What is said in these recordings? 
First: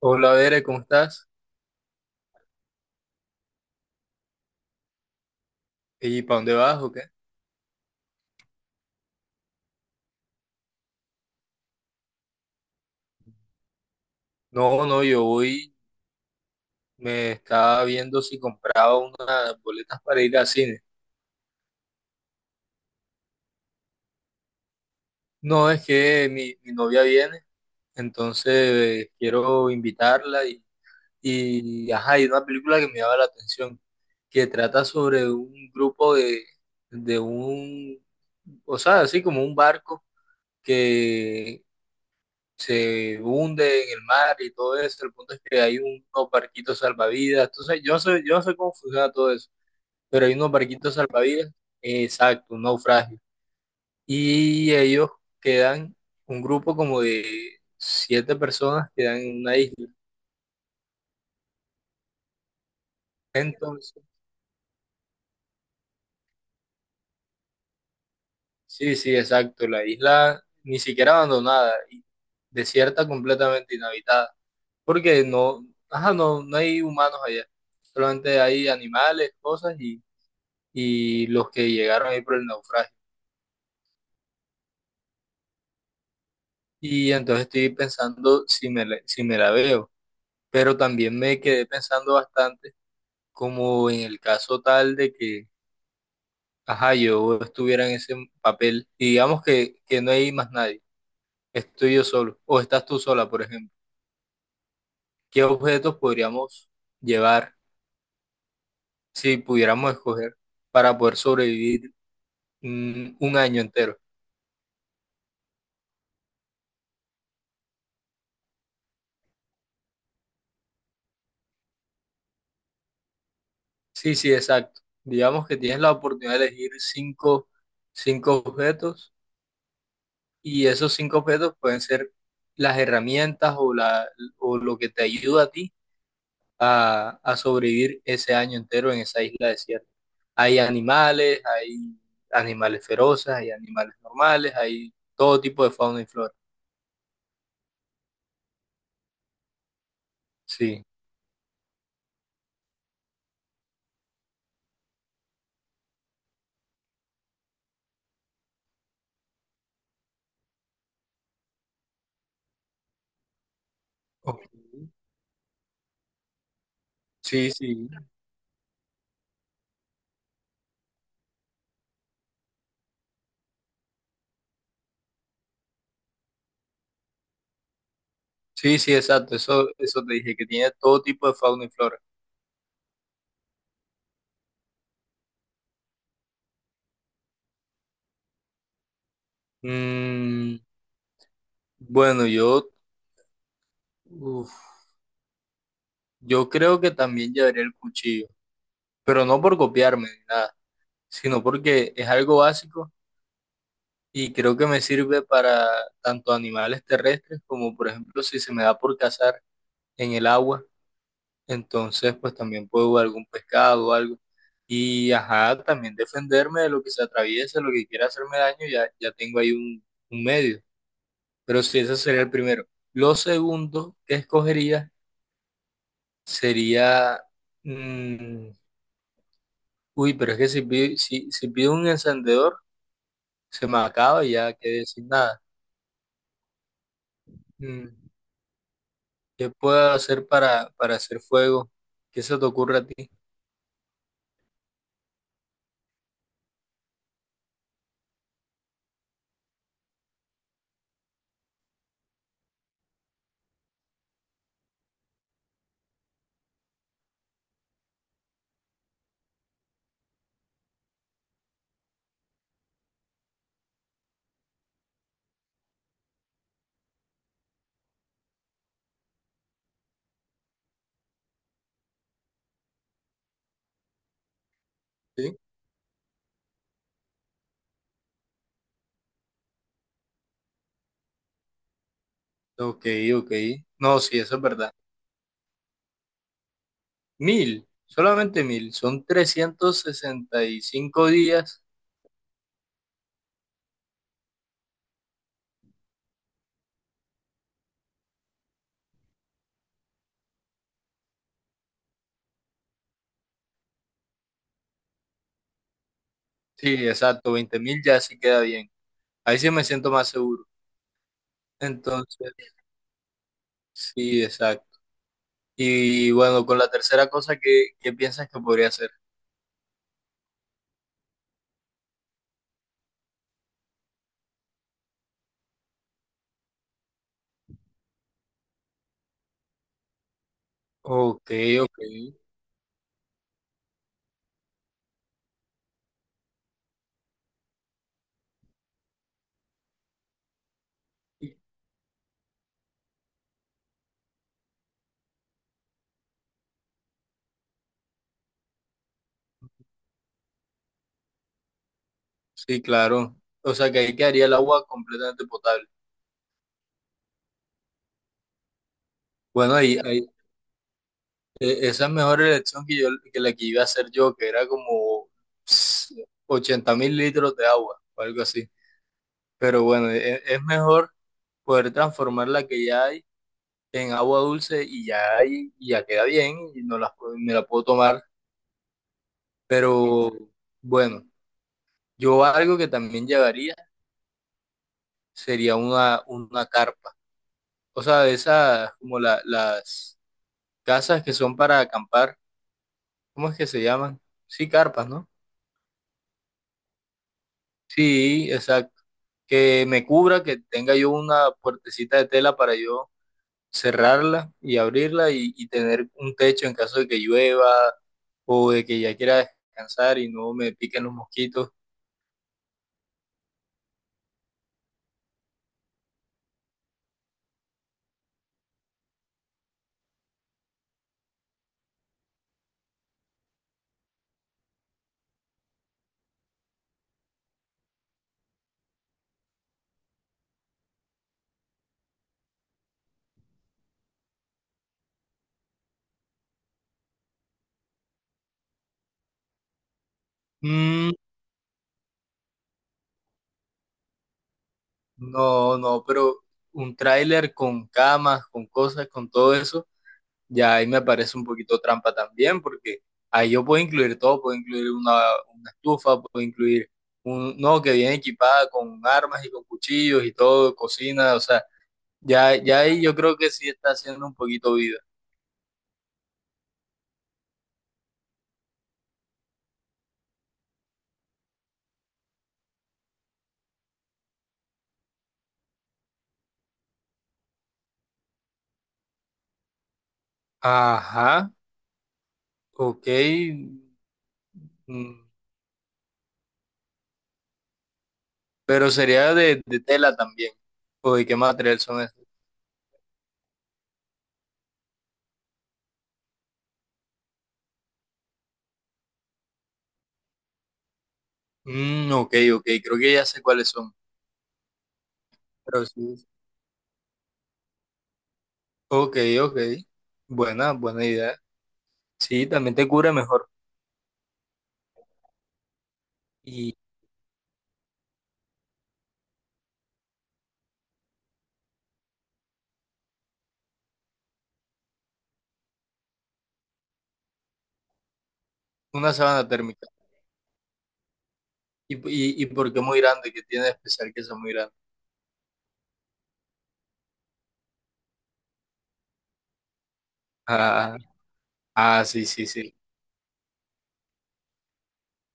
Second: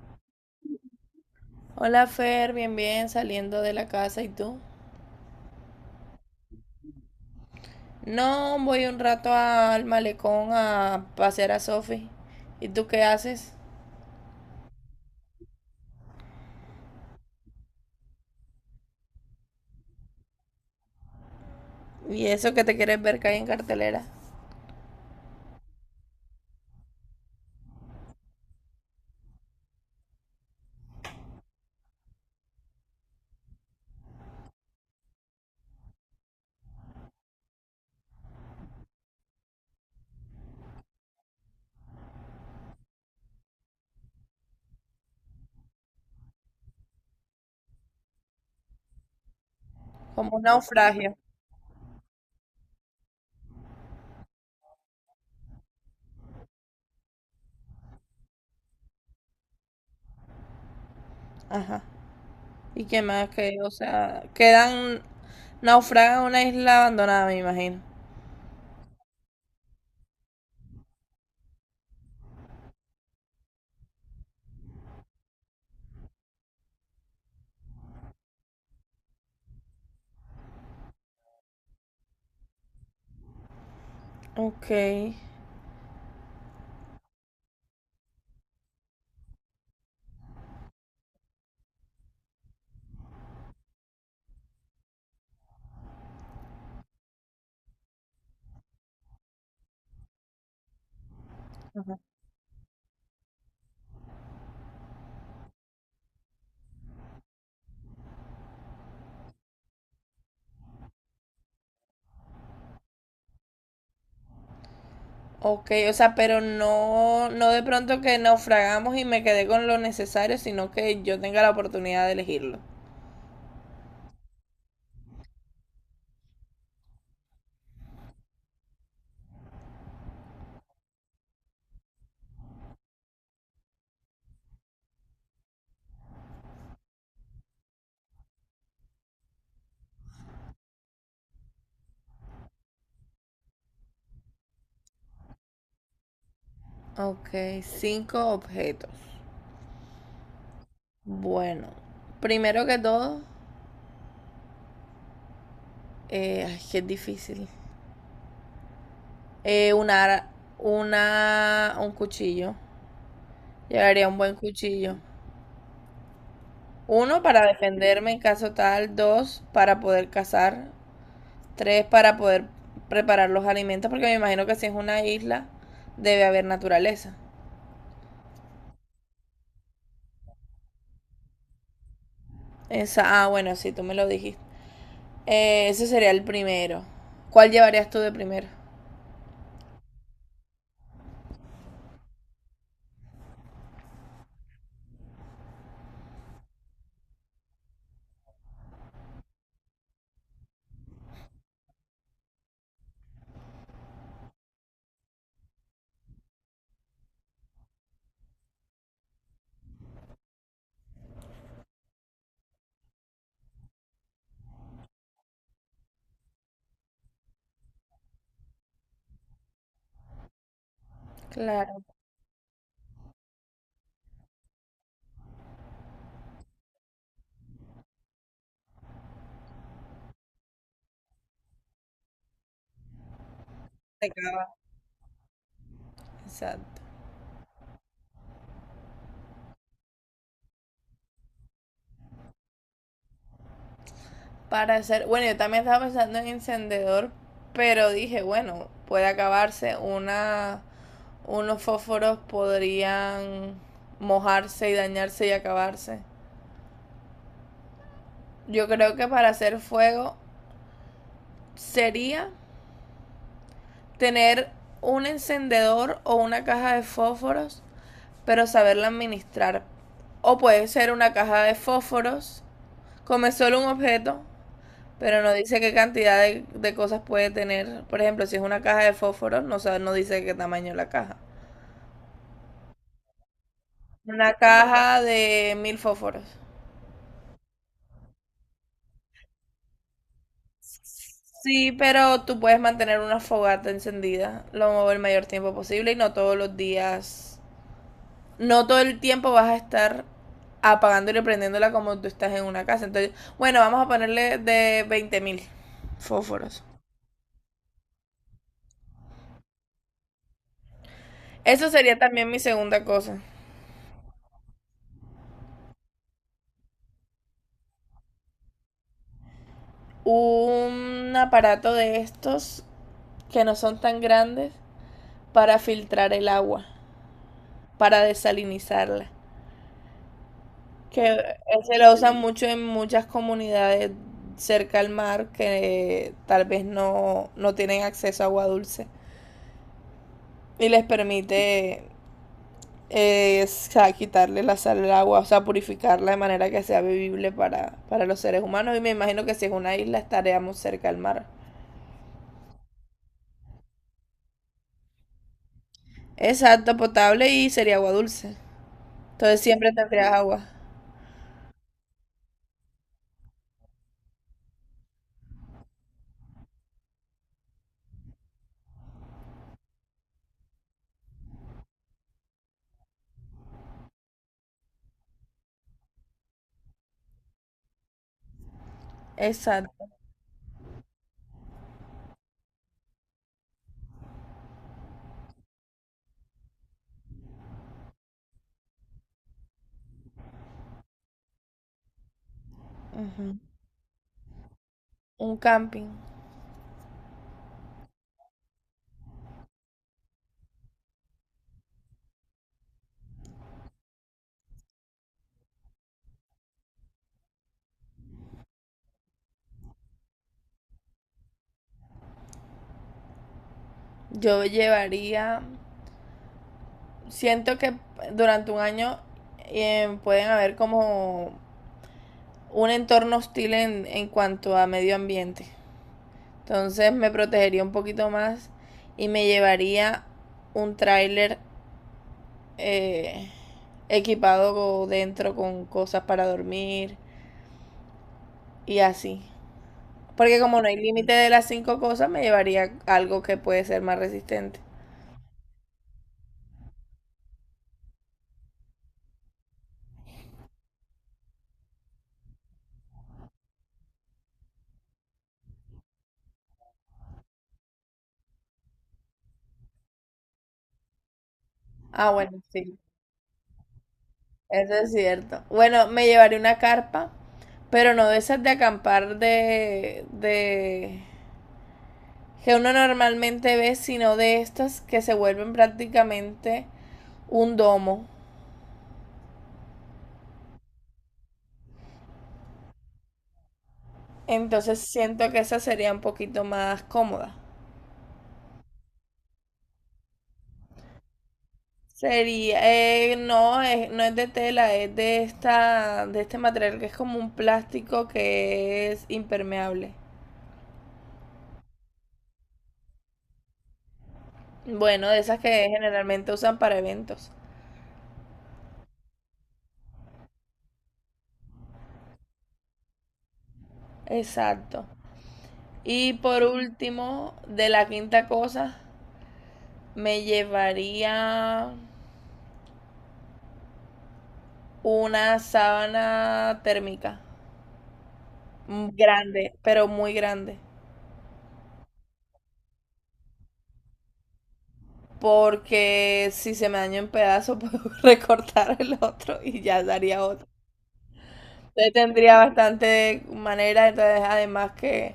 Hola, Bere, ¿cómo estás? Hola Fer, bien, bien, saliendo de la casa, ¿y tú? ¿Y para dónde vas o qué? No, voy un rato al malecón a pasear a Sofi. ¿Y tú qué haces? No, no, yo voy, me estaba viendo si compraba unas boletas para ir al cine. Y eso que te quieres ver caer en cartelera, No, es que mi novia viene, entonces quiero invitarla y, ajá, hay una película que me llama la atención, que trata sobre un grupo de o sea, así como un barco que se hunde en el mar y todo eso. El punto es que hay unos barquitos salvavidas. Entonces, yo no sé cómo funciona todo eso, pero hay como un unos barquitos naufragio. salvavidas, exacto, un naufragio. Y ellos quedan, un grupo como de siete personas quedan en una isla. Ajá. ¿Y qué más que, o Entonces, sea, quedan naufragan en una isla abandonada, me imagino? sí, sí, exacto, la isla ni siquiera abandonada, y desierta completamente inhabitada, porque no, ajá, no hay humanos allá, solamente hay animales, cosas y los que llegaron ahí por el naufragio. Ok, Y entonces estoy pensando si me la veo, pero también me quedé pensando bastante como en el caso tal de que, ajá, yo estuviera en ese papel y digamos que no hay más nadie, estoy yo solo o estás tú sola, por ejemplo. ¿Qué objetos podríamos llevar si pudiéramos escoger para poder sobrevivir un año entero? ok, o sea, pero no, no de pronto que naufragamos y me quedé con lo necesario, sino que yo tenga la oportunidad de elegirlo. Sí, sí, exacto. Digamos que tienes la oportunidad de elegir cinco objetos. Y esos cinco objetos pueden ser las herramientas o lo que te ayuda a ti a sobrevivir ese año entero en esa isla desierta. Hay animales feroces, hay animales normales, hay todo tipo de fauna y flora. Ok, cinco objetos. Sí. Bueno, primero que todo, ay, que es difícil. Eh, una, ara- un cuchillo. Llevaría un buen Ok. cuchillo. Uno, para Sí, sí. defenderme en caso tal. Dos, para poder cazar. Tres, para poder preparar los alimentos, porque me imagino que si es una isla, debe haber naturaleza. Sí, sí, exacto. Eso te dije, que tiene todo tipo de fauna y flora. Esa, ah, bueno, sí, tú me lo dijiste. Ese sería el primero. ¿Cuál llevarías tú de primero? Mm, bueno, yo, uf, yo creo que también llevaría el cuchillo, pero no por copiarme ni nada sino porque es algo básico y creo que me sirve para tanto animales terrestres como, por ejemplo, si se me da por cazar en el agua, entonces pues también puedo algún pescado o algo. Y ajá, también defenderme de lo que se atraviese, lo que quiera hacerme daño, ya, ya tengo ahí un medio. Pero sí, Claro, ese sería el primero. Lo segundo que escogería sería, mm, uy, pero es que si pido un encendedor, se me acaba y ya quedé sin nada. exacto. Mm. ¿Qué puedo hacer para hacer fuego? ¿Qué se te ocurre a ti? para hacer. Bueno, yo también estaba pensando en encendedor, pero dije, bueno, puede acabarse. Unos fósforos podrían mojarse y dañarse y acabarse. Yo creo que para hacer fuego sería tener un encendedor o una caja de fósforos, pero saberla administrar. O puede ser una caja de fósforos, come solo un objeto. Pero no ¿Sí? dice qué cantidad de cosas puede tener. Por ejemplo, si es una caja de fósforos, no, no dice qué tamaño es la caja. Ok, ok. No, sí, Una eso es verdad. caja de 1.000 fósforos. 1000, solamente 1000. Son 365 días. Sí, pero tú puedes mantener una fogata encendida lo el mayor tiempo posible y no todos los días, no todo el tiempo vas a estar apagándola y prendiéndola como tú estás en una casa. Entonces, bueno, vamos a ponerle de 20.000 fósforos. Sí, exacto, 20.000 ya sí queda bien. Ahí sí me siento más seguro. Eso sería Entonces, también mi segunda cosa. sí, exacto. Y bueno, con la tercera cosa, ¿qué, qué piensas que podría hacer? Un aparato de estos que no son tan grandes para filtrar el agua, para desalinizarla. Que Ok, se ok. lo usan mucho en muchas comunidades cerca al mar que tal vez no, no tienen acceso a agua dulce y les permite eh, o sea, quitarle la sal al agua, o sea, purificarla de manera que sea vivible para los seres humanos. Y me imagino que si es una isla estaríamos cerca al mar. Sí, claro. O sea que ahí quedaría el agua completamente potable. Exacto, potable y sería agua dulce. Entonces Bueno, siempre ahí, ahí, tendrías agua. Esa es mejor elección que yo, que la que iba a hacer yo, que era como 80.000 litros de agua o algo así. Pero bueno, es, mejor poder transformar la que ya hay en agua dulce y ya hay, y ya queda bien y no la, me la puedo tomar. Exacto. Pero bueno, yo algo que también llevaría sería una carpa. O sea, de esas como las casas que son para acampar, ¿cómo es Ujú. que se llaman? Sí, carpas, ¿no? Un camping. Sí, exacto. Que me cubra, que tenga yo una puertecita de tela para yo cerrarla y abrirla y tener un techo en caso de que llueva o de que ya quiera descansar y no me piquen los mosquitos. Yo llevaría, siento que durante un año pueden haber como un entorno hostil en cuanto a medio ambiente. Entonces me protegería un poquito más y me llevaría un tráiler, eh, equipado dentro con cosas para dormir y así. Porque como no hay Mm, límite de las cinco cosas, me llevaría algo que puede ser más resistente. no, no, pero un tráiler con camas, con cosas, con todo eso. Ya ahí me parece un poquito trampa también, porque ahí yo puedo incluir todo, puedo incluir una estufa, puedo incluir no, que viene equipada con armas y con cuchillos y todo, cocina, o sea, Ah, ya, bueno, ya sí. ahí yo creo que sí está haciendo un poquito Eso vida. es cierto. Bueno, me llevaré una carpa, pero no de esas de acampar de que uno normalmente ve, sino de estas que se vuelven prácticamente un domo. Ajá, ok, Entonces mm, siento que esa sería un poquito más cómoda. pero sería de tela también, o de qué material son estos. Sería, no, no es de tela, es de este material que es como un plástico que es impermeable. Ok, ok, creo que ya sé cuáles son, Bueno, de esas pero que sí. generalmente usan para eventos. Ok, ok, buena idea. Sí, también te cubre mejor. Exacto. Y por Y último, de la quinta cosa, me llevaría una sábana térmica. Una sábana Grande, térmica. pero muy grande. ¿Y por qué muy grande? ¿Qué tiene de especial que sea muy grande? Porque si se me daña en pedazos, puedo recortar el otro y ya daría otro. Ah, ah, Entonces sí, sí, tendría sí. bastante manera. Entonces, además que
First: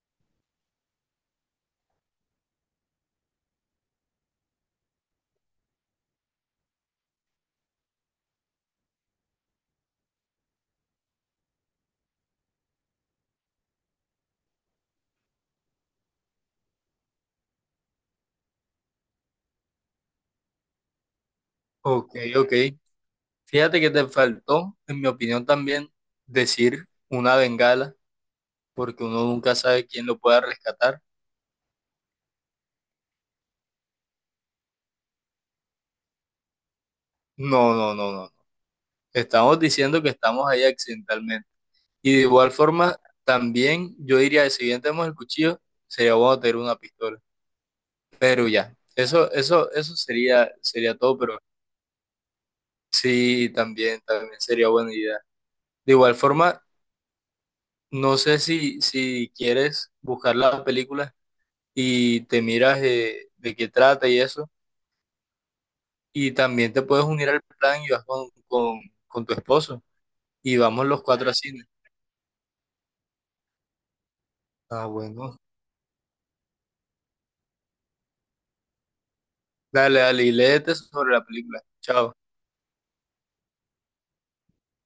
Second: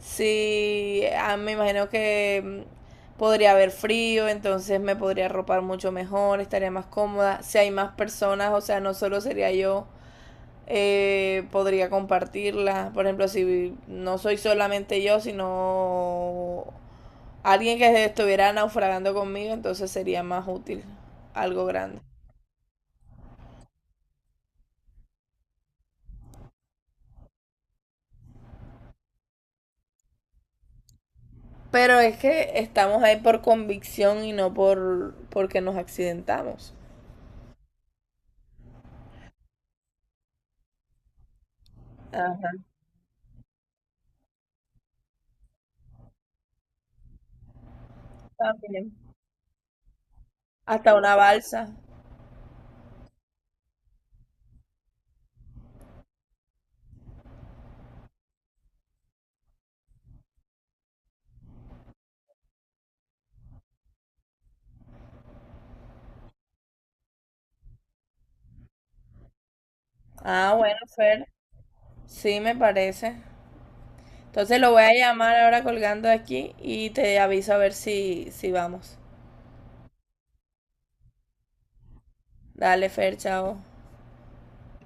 si me imagino que podría haber frío, entonces me podría arropar mucho mejor, estaría más cómoda. Si hay más personas, o sea, no solo sería yo, podría compartirla. Por ejemplo, si no soy solamente yo, sino alguien que estuviera naufragando conmigo, entonces sería más útil algo grande. Ok, ok. Fíjate que te faltó, en mi opinión también, decir una bengala, porque uno nunca sabe quién lo pueda rescatar. Pero es que estamos ahí por convicción y no porque nos accidentamos. No, no, no, no. No. Estamos diciendo que estamos ahí accidentalmente. Y de Ajá, igual forma, también yo diría, que si bien tenemos el cuchillo, sería bueno tener una pistola. Pero ya, también. eso sería, Hasta sería una todo, pero balsa. sí, también sería buena idea. De igual forma, no sé si quieres buscar la película y te miras de qué trata y eso. Y también te puedes unir al plan y vas con tu esposo. Ah, Y bueno, vamos los Fer. cuatro a cine. Sí, me parece. Entonces lo voy Ah, a llamar bueno. ahora colgando aquí y te aviso a ver si, si vamos. Dale, dale, y léete sobre la película. Chao. Dale, Fer, chao.